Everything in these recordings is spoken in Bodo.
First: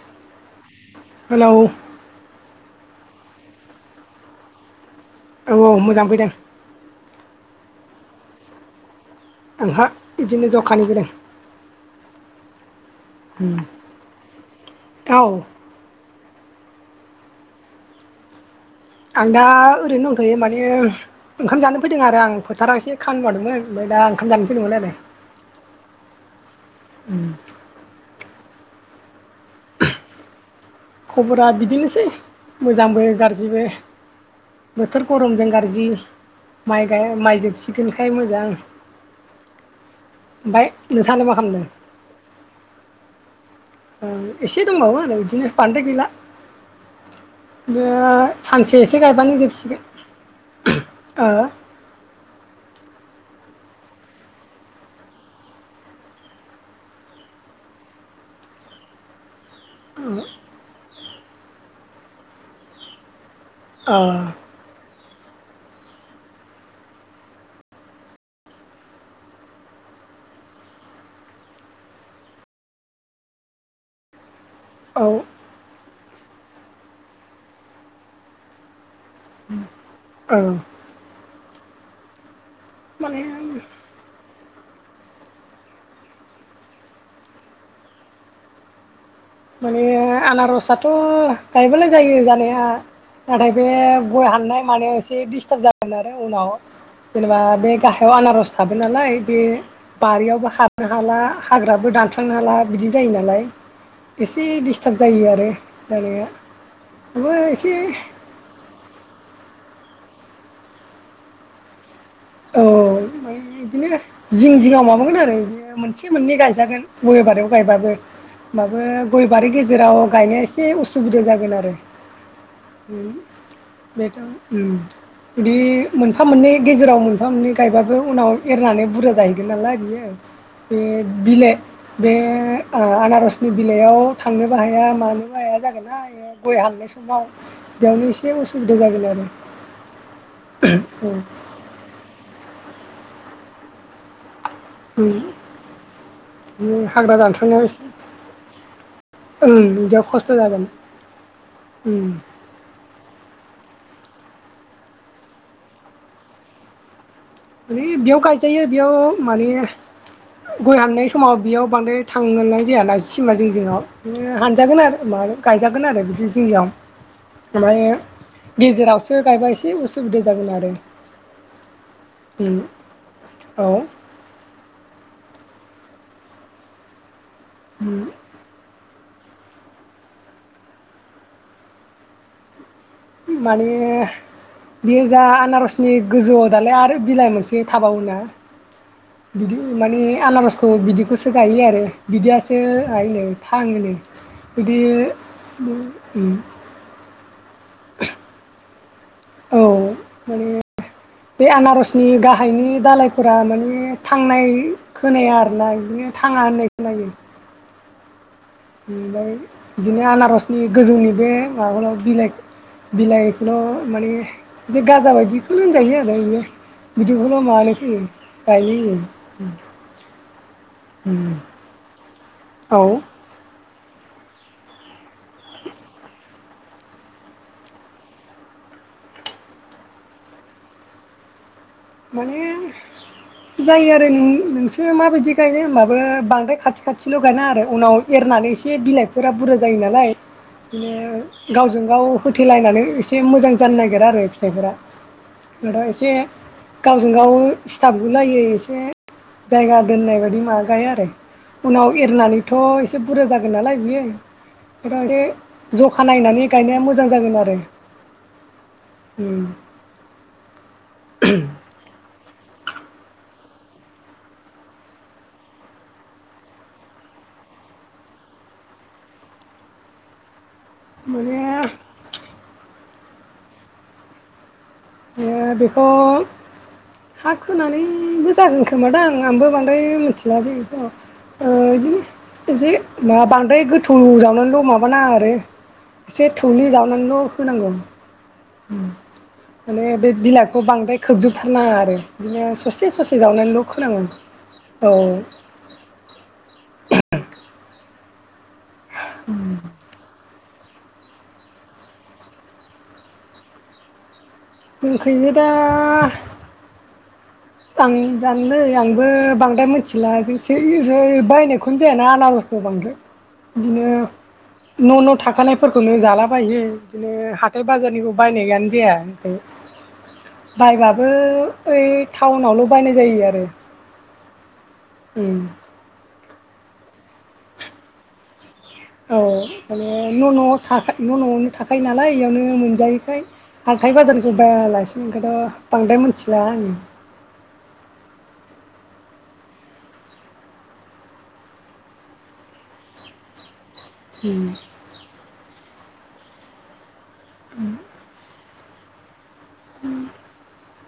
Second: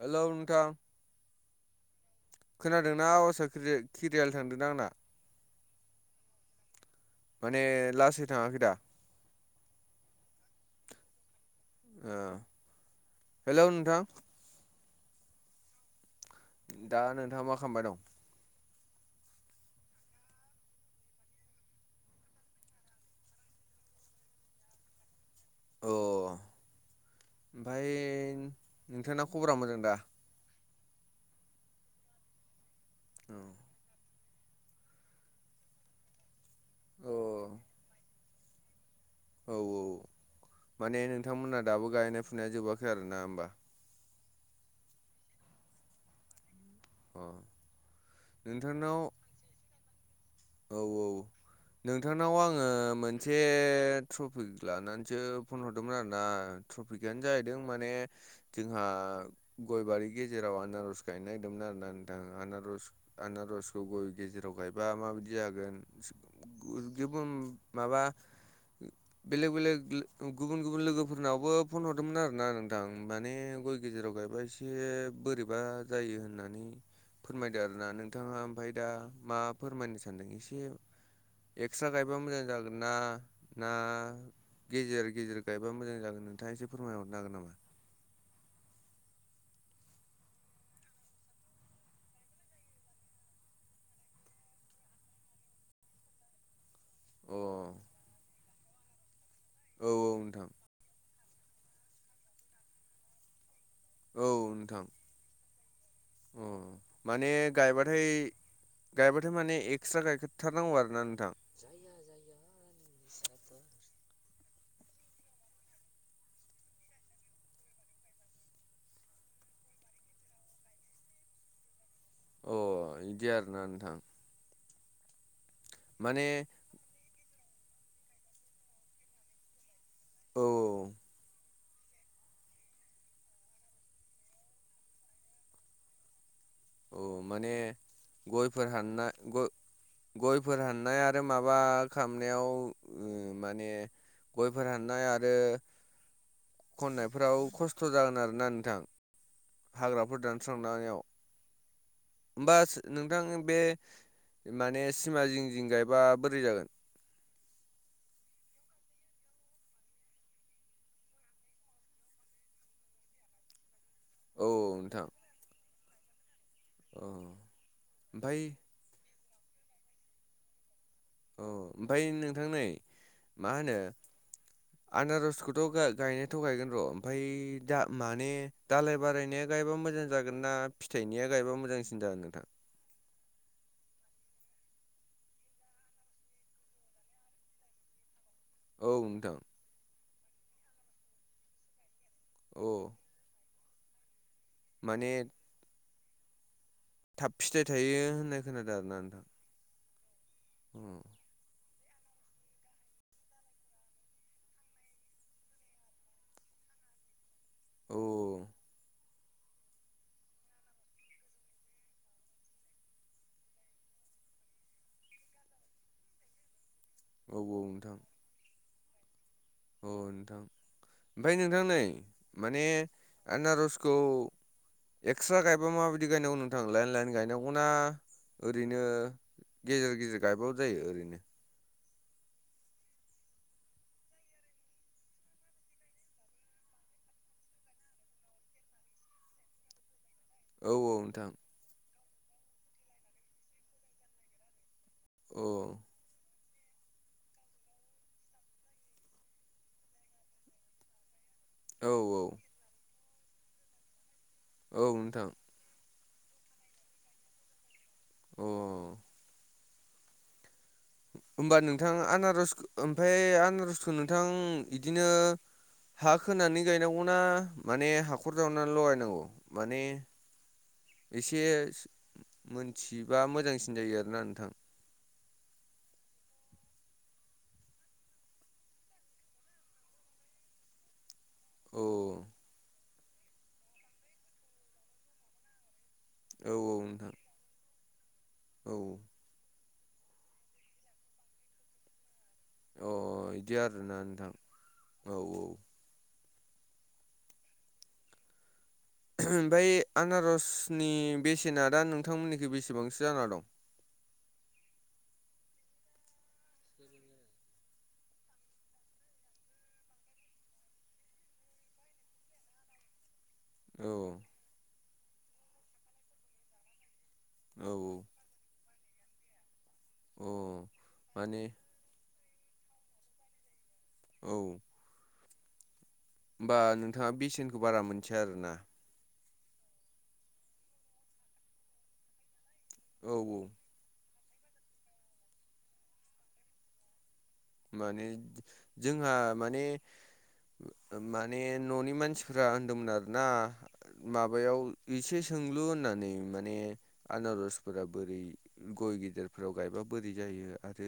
हेलौ नोंथां हेलौ खोनादोंना आवासा खिरे खिरियाल थांदोदा आंना औ औ मोजां फैदों ने लासै थाङाखै दा आंहा इदिनो जखानि फैदों ओ हेलौ नोंथां औ दा नोंथाङा मा खामबाय दं? आं दा ओरैनो दंथ'यो माने ओंखाम जानो फैदों आरो आं फोथाराव एसे खामनि मावदोंमोन [unintelligible] दा ओंखाम जानो फैदोंमोन आरो अ उम ओमफ्राय नोंथांना खबरा मोजां दा खबरा बिदिनोसै मोजांबो अ गारजिबो बोथोर गरमजों गारजि माइ गाय औ माइ जोबसिगोनखाय मोजां औ औ ओमफ्राय माने नोंथाङालाय मा नोंथांमोनहा खालामदों दाबो गायनाय फुनाया जोबाखै आरो ना होमबा ओं एसे दंबावो आरो इदिनो बानदाय गैला अ [unintelligible] सानसे नोंथांनाव एसे गायबानो जोबसिगोन औ औ नोंथां नाव आङो मोनसे ट्रफिक लानानैसो फन हरदोंमोन आरोना ट्रफिकआनो जाहैदों माने जोंहा गय बारि गेजेराव आनारस गायनो नागिरदोंमोन आरो ना नोंथां आनारस आनारसखौ गय औ गेजेराव गायबा माबायद जागोन [unintelligible] माबा बेलेक बेलेक गुबुन गुबुन लोगोफोरनावबो फन हरदोंमोन आरो ना नोंथां माने गय गेजेराव गायबा ए से बोरैबा जायो होननानै फोरमायदो आरोना नोंथाङा ओमफाय दा मा फोरमायनो सानदों औ एसे एक्सट्रा गायबा मोजां जा गोना माने ना गेजेर गेजेर गायबा मोजां जागोन नोंथाङा एसे फोरमायहरनो हागोन नामा। माने आनारसाथ' गायबानो जायो जानाया। नाथाय बे गय हाननाय मानायाव एसे दिस्टाब जागोन आरो उनाव। अ जेनेबा बे गाहायाव आनारस थाबाय नालाय बे औ नोंथां बारियावबो हाबनो हाला। हाग्राबो दानस्रांनो हाला बिदि जायो नालाय। औ एसे नोंथां डिस्टाब जायो आरो जानाया अ माने थेवबो एसे गायबाथाय गायबाथाय माने एकस्रा गायखा थारनांगौ आरोना नोंथां। औ मानि बिदिनो जिं जिंआव माबागोन आरो बियो मोनसे मोननै गायजागोन गय बारियाव गायबाबो। होमबाबो गय बारि गेजेराव गायनाया एसे उसुबिदा जागोन आरो। अ बिदि आरोना नोंथां बेथ' ओम बिदि मोनफा माने मोननै गेजेराव मोनफा मोननै गायबाबो उनाव एरनानै बुरजा जाहैगोन नालाय बियो। औ बे बिलाइ बे ओ आनारसनि बिलाइयाव थांनोबो हाया मानोबो हाया जागोन ना। गय हाननाय औ समाव माने बेयावनो एसे गयफोर उसुबिदा जागोन हानना आरो। गय गयफोर हाननाय आरो औ माबा खालामनायाव ओ माने गयफोर हाननाय आरो उम हाग्रा खननायफोराव दानस्रांनायाव एसे खस्थ' जागोन आरो ना नोंथां। ओं बिदियाव हाग्राफोर खस्थ' जागोन। दानस्रांनायाव उम होमबा नोंथां बे माने सिमा जिं जिं गायबा बोरै जागोन? ओरै बेयाव गायजायो बेयाव माने गय हाननाय समाव बेयाव बांद्राय थांनोनाय जायाना सिमा जिं जिङाव। ओ औ हानजागोन नोंथां आरो मानो गायजागोन आरो बिदि जिं जिङाव औ ओमफ्राय ओमफायो गेजेरावसो गायबा एसे उसुबिदा जागोन आरो। अ ओमफाय नोंथां उम नै मा औ होनो आनारस खौथ' गा-गायनायाथ गायगोन र ओमफाय दा उम माने दालाय बारायनाया गायबा मोजां जागोन ना फिथाइनिया गायबा मोजांसिन जागोन नोंथां? माने बेयो जा आनारसनि गोजौआव दालाय आरो बिलाइ मोनसे थाबावोना औ नोंथां बिदि माने आनारसखौ बिदिखौसो गायो आरो बिदियासो औ आय नो। थाङोनो बिदि माने थाब फिथाइ थायो होननाय खोनादों आरो ना नोंथां। औ माने बे आनारस नि गाहायनि दालायफोरा माने थांनाय खोनाया आरोना बिदिनो थाङा होननाय खो नायो। औ ओमफ्राय बिदिनो आनारसनि गोजौनि बे माबालाइ बिलाइ बिलाइखौल' माने बि गाजा बायदिखौनो होनजायो आरो बियो। औ बिदिखौल' मानो फैयो गायोनो। अ नोंथां ओमफ्राय नोंथां नै माने औ आनारस खौ एक्सट्रा गायबा माबायदि गायनांगौ नोंथां लाइन लाइन गायनांगौना ओरैनो गेजेर गेजेर गायबाबो जायो ओरैनो? माने जायो आरो नों नोंसो माबायदि गायनो होमबाबो बांद्राय खाथि खाथिल' गायना आरो उनाव एरना माने एसे बिलाइफोरा बुरजा जायो नालाय। औ नोंथां बिनो गावजों गाव होथलायनानै एसे मोजां जानो नागिरा आरो फिथाइफोरा औ नोंथाङा एसे गावजों गाव सिथाफगुलायो एसे जायगा दोननाय बायदि मा गाय आरो औ उनाव एरनानैथ' एसे बुरजा जागोन नालाय बियो औ एसे नोंथां ज' खानायनानै गायनाया मोजां जागोन आरो अ उम होनोमबा नोंथां आनारस ओमफ्राय आनारसखौ नोंथां बिदिनो हा खोनानै गायनांगौना माने हाखर जावनानै लगायनांगौ माने माने एसे मोनथिबा मोजांसिन जायो आरोना नोंथां ओ बेखौ - हा खोनानैबो जागोन खोमादां आंबो बांद्राय मिथिला जायोथ' औ बिदिनो एसे मा बांद्राय गोथौ जावनानैल' माबानाङा आरो एसे औ थौले नोंथां जावनानैल' होनांगौ। औ उम माने बे बिलाइखौ बांद्राय खोबजोबथारनाङा आरो बिदिनो अ ससे-ससे इदि जावनानैल' आरोना खोनङो नोंथां औ [inaudible] ओमफ्राय आनारस नि बेसेना दा नोंथांमोननिखि बेसेबांसो जाना दं। जोंखैनो दा आं जानोलै आंबो बांद्राय मिथिला जों बायनायखौनो जायाना आनारस खौ बांद्राय बिदिनो औ न' न' थाखानायफोरखौनो जाला बायो। बिदिनो हाथाय औ औ बाजारनिखौ बायनायानो जाया [unintelligible] औ बायबाबो माने ओइ टाउनावल' बायनाय जायो आरो औ उम होमबा नोंथाङा बेसेनखौ बारा मोनथिया आरोना? औ माने न' न'आव थाखा न' न'आवनो थाखायो नालाय बेयावनो औ मोनजायैखाय औ हाथाय बाजारखौ बायालासिनो ओमखानथ' बांद्राय मिथिला आङो। माने जोंहा माने माने न'नि मानसिफ्रा होनदोंमोन आरोना? माबायाव एसे सोंलु होननानै माने आनारसफोरा बोरै गय गेदेरफोराव गायबा बोरै जायो आरो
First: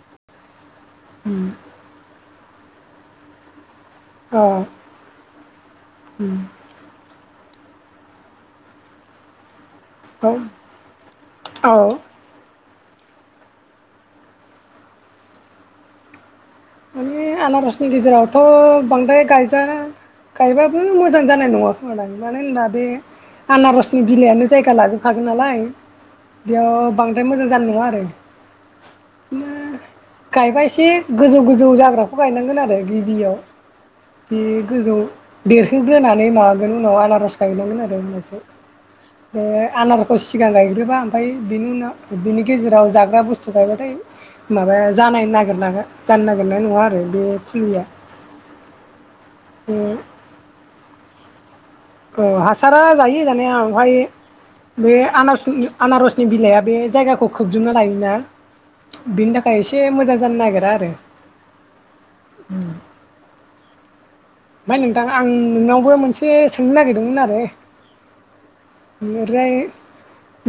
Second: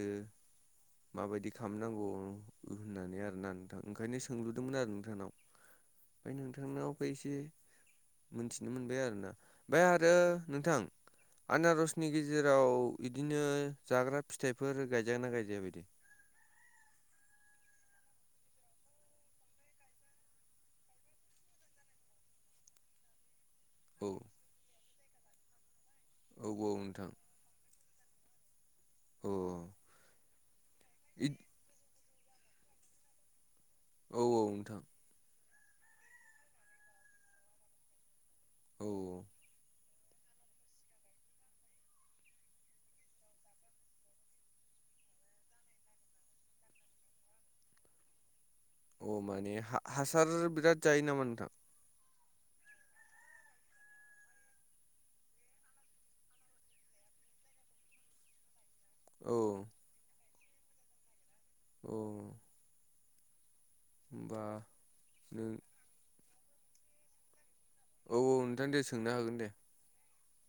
उम माबायदि खालामनांगौ। होननानै आरोना नोंथां ओंखायनो अ सोंलुदोंमोन आरो नोंथांनाव ओमफ्राय उम नोंथांनावबो एसे मोनथिनो मोनबाय आरोना? ओमफ्राय आरो नोंथां औ आनारसनि गेजेराव इदिनो जाग्रा फिथाइफोर गायजाया ना गायजायो बायदि माने आनारसनि गेजेरावथ' बांद्राय गायजा गायबाबो मोजां जानाय नङा खोमालाय मानो होनबा बे आनारसनि औ बिलाइआनो जायगा लाजोबखागोन नालाय औ औ बेयाव नोंथां बांद्राय मोजां जानाय नङा आरो औ गायबा एसे गोजौ गोजौ जाग्राखौ गायनांगोन आरो गिबियाव औ बे औ नोंथां गोजौ देरहोग्रोनानै माबागोन उनाव आनारज गायनांगोन आरो उनावसो औ औ बे आनार सिगां गायग्रोबा ओमफ्रायनि उनाव बिनि गेजेराव जाग्रा बुस्थु गायबाथाय माबाया जा जानो नागिरनाय नङा आरो बे फुलिया अ माने बे हासार बिराद जायो ना माथो औ हासारा जायो जानाया ओमफ्राय बे आनारसनि बिलाइआ बे जायगाखौ खोबजोबना लायोना? बिनि औ थाखाय एसे मोजां जानो नागिरा आरो औ होमबा ओमफ्राय नोंथां आं नों नोंनावबो मोनसे सोंनो नागिरदोंमोन आरो औ औ नोंथां दे सोंनो हागोन दे। ओमफ्राय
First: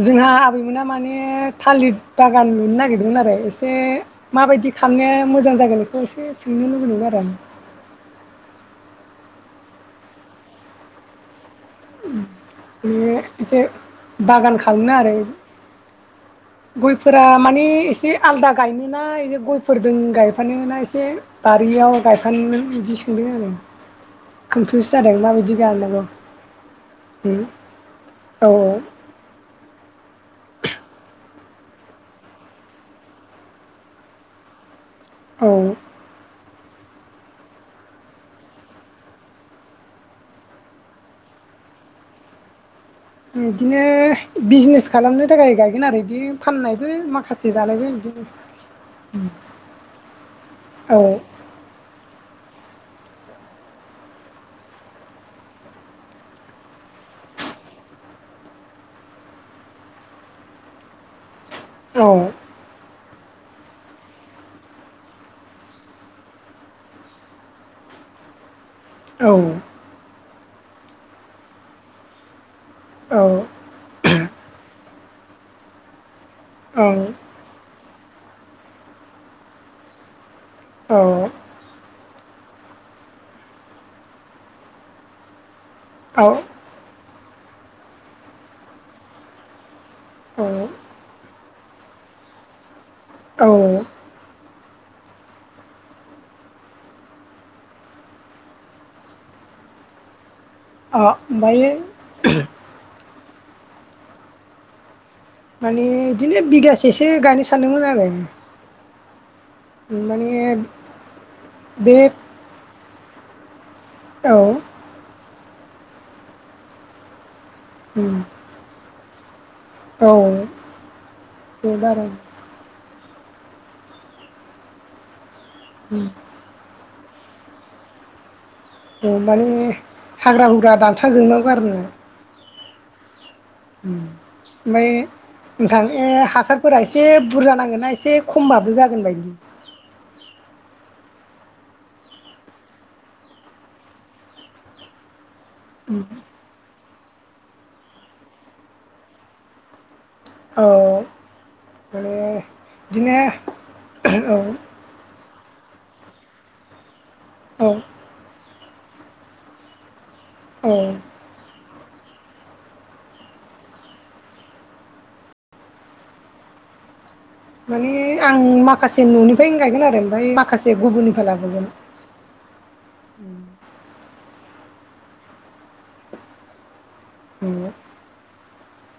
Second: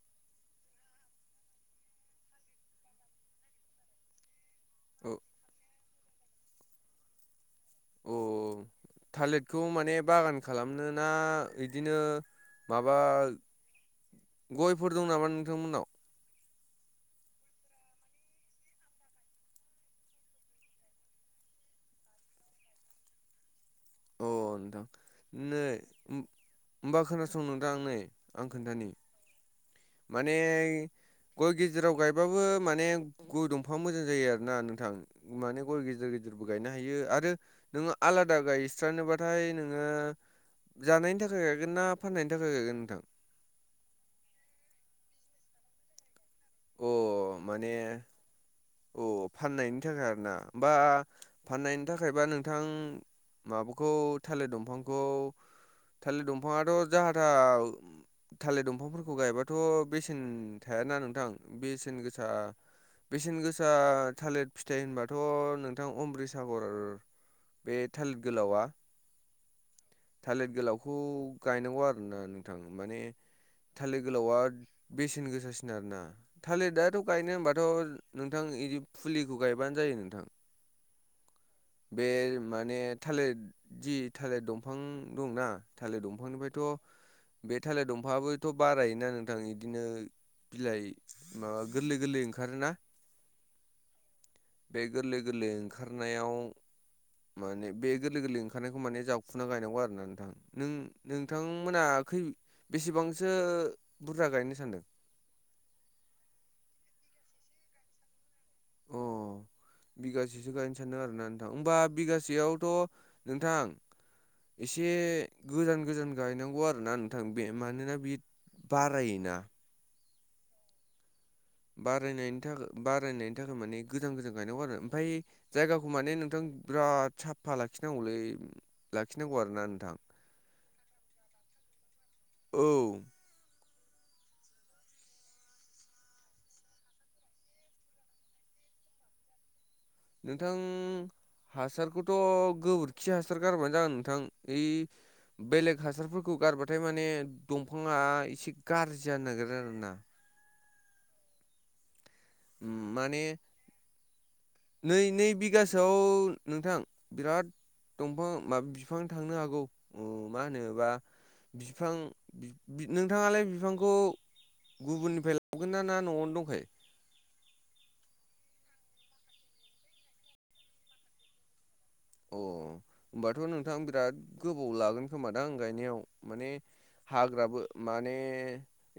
जोंहा आबैमोना माने थालिर बागान लुनो नागिरदोंमोन आरो एसे माबायदि औ खालामनाया मोजां जागोन बेखौ एसे सोंनो लुुबैदों आरो आं। अ थालिरखौ माने बागान खालामनो ना? बिदिनो माबा बे एसे बागान गयफोर खालामनो दं आरो नामा नोंथांमोननाव? गयफोरा माने एसे आलदा गायनोना गयफोरजों गायफानोना एसे बारियाव गायफानो बिदि सोंदों आरो। अ नोंथां कनफिउस जादों माबायदि नै गायनांगौ। होम होमबा खोनासंदो नोंथां नै आं औ खोन्थानि माने गय गेजेराव गायबाबो माने गय दंफाङा मोजां जायो आरोना नोंथां। माने औ गय गिदिर गिदिरबो गायनो हायो आरो नोङो आलादा गायबाथाय नोङो जानायनि थाखाय गायगोन ना फाननायनि थाखाय गायगोन नोंथां। बिदिनो बिजनेस खालामनो थाखाय गायगोन आरो बिदि फाननाय अ माखासे माने जालायबाय बिदिनो। अ फाननायनि थाखाय आरो ना होनबा फाननायनि थाखायबा नोंथां। माबाखौ थालिर दंफांखौ थालिर दंफाङाथ' जाहा था थालिर दंफांफोरखौ गायबाथ' बेसेन थाया। ना नोंथां बेसेन औ गोसा। बेसेन गोसा थालिर फिथाइ होनबाथ' नोंथां अमृटसागर आरो। बे थालिर गोलावा औ थालिर गोलावखौ गायनांगौ आरो नोंथां। माने औ थालिर गोलावा बेसेन गोसासिन आरो ना थालिर औ आथ' गायनो होनबाथ' नोंथां बिदि फुलिखौ गायबानो जायो नोंथां। ए बे माने थालिर जि थालिर दंफां दंना थालिर औ दंफांनिफ्रायथ' बे थालिर दंफाङाबबोथ' बारायोना नोंथां? बिदिनो बिलाइ माबा गोरलै गोरलै ओंखारोना। औ बे गोरलै गोरलै ओंखारनायाव माने बे गोरलै गोरलै ओंखारनायखौ माने जावखुना गायनांगौ आरो ना नोंथां? नों ओमफ्रायो नोंथांमोना खै बेसेबांसो बुरजा गायनो सानदों। माने बिदिनो बिगासेसो गायनो सानदोंमोन आरो। अ बिगासेसो माने गायनो सानदों आरो ना नोंथां होमबा बे बिगासेयावथ' नोंथां। औ एसे गोजान गोजान गायनांगौ आरोना नोंथां। बे मानोना बि उम बारायोना औ। बे बारा बारायनायनि थाखाय बारायनायनि थाखाय माने गोजान गोजान गायनांगौ आरो ओमफ्राय जायगाखौ उम माने नोंथां बिराद साफा लाखिनांगौलै। लाखिनांगौ माने आरोना नोंथां हाग्रा हुग्रा दानस्रा जोबनांगौ आरोना औ। ओमफ्राय। नोंथां ए हासारफोरा एसे बुरजा नांगोनना एसे खमबाबो जागोन बायदि नोंथां हासारखौथ' गोबोरखि हासार गारबानो जागोन नोंथां ओइ बेलेग हासारफोरखौ गारबाथाय माने दंफाङा एसे गाज्रि जानो नागिरो आरो ना? औ माने उम माने बिदिनो औ। बिगासेआव नोंथां बिराद औ दंफां माबा बिफां थांनो हागौ। अ मा होनोबा औ बिफां नोंथाङालाय बिफांखौ? गुबुननिफ्राय लाबोगोन ना न'आवनो दंखायो। माने आं माखासे न'निफ्रायनो गायगोन आरो ओमफ्राय माखासे गुबुननिफ्राय लाबोगोन अ होमबाथ' नोंथां बिराद गोबाव लागोन खोमादां आं गायनायाव माने हाग्राबो औ माने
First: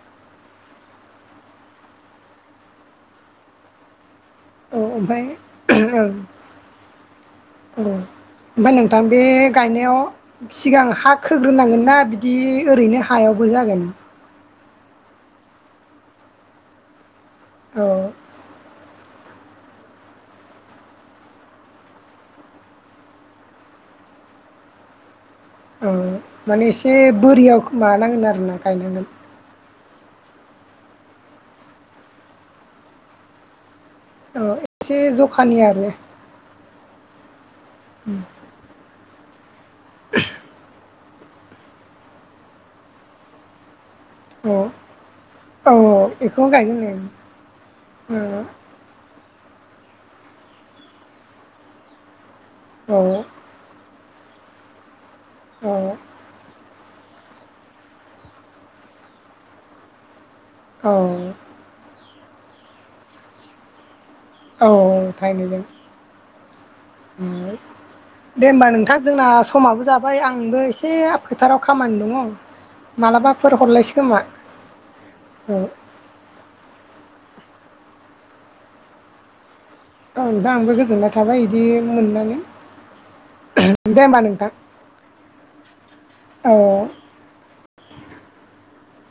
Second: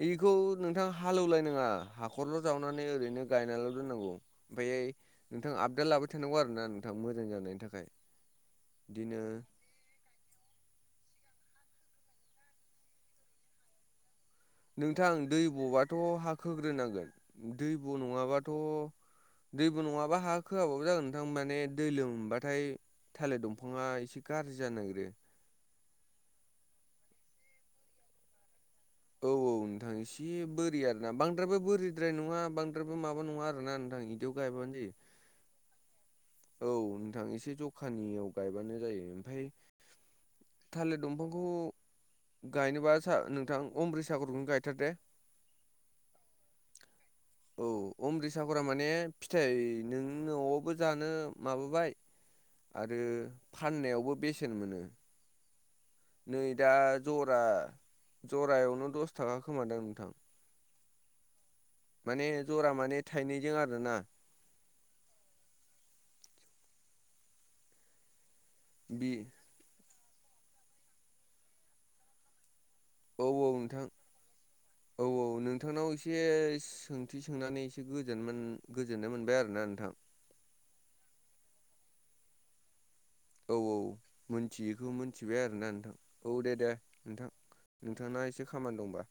बेखौ नोंथां हालेवलाय नङा हाखरल' जावनानै ओरैनो गायनानैल' दोननांगौ ओमफ्रायाय ओमफ्राय नोंथां आपडेट ओं लाबाय थानांगौ आरो ना नोंथां मोजां जानायनि औ थाखाय ओमफ्राय नोंथां बे बिदिनो गायनायाव सिगां हा खोग्रोनांगोनना बिदि ओरैनो हायावबो जागोन नोंथां दै बबाथ' हाखोग्रोनांगोन दै औ ब' नङाबाथ' दैबो नङाबा हा खोआबाबो जागोन नोंथां माने दै लोम बाथाय थालिर दंफाङा एसे गाज्रि बिदि जानो नागिरो औ माने एसे बोरियाव माबानांगोन आरोना गायनांगोन इसे बोरि आरोना बांद्रायबो बोरिद्राय नङा बांद्रायबो माबा नङा आरोना नोंथां बिदियाव ओ गायबानो एसे जायो जखानि आरो औ नोंथां एसे जखानियाव गायबानो जायो ओमफ्राय [inaudible] [unintelligible] थालिर दंफांखौ गायनोबा नोंथां अमब्रि सागरखौनो औ गायथार दे औ बेखौनो गायगोन औ नों। अम्रिसाफोरा माने फिथाय नों न'आवबो जानो माबाबाय औ आरो फाननायावबो बेसेन मोनो औ नै दा जरा जरायावनो दस थाखा खोमादां नोंथां औ माने जरा माने थाइनैजों आरोना औ-औ थाइनैजों दे होमबा नोंथां बि जोंना समाबो जाबाय आं आंबो एसे फोथाराव खामानि दङ औ-औ मालाबाफोर नोंथां हरलायसै खोमा औ औ नोंथांनाव एसे सों ओंथि सोंनानै एसे गोजोननाय मोनबाय आरोना नोंथां औ दा आंबो गोजोननाय थाबाय बिदि मोननानै औ औ दे होमबा नोंथां मिथियैखौ मिथिबाय आरोना नोंथां औ दे दे औ नोंथां नोंथाङा एसे खामानि दंबा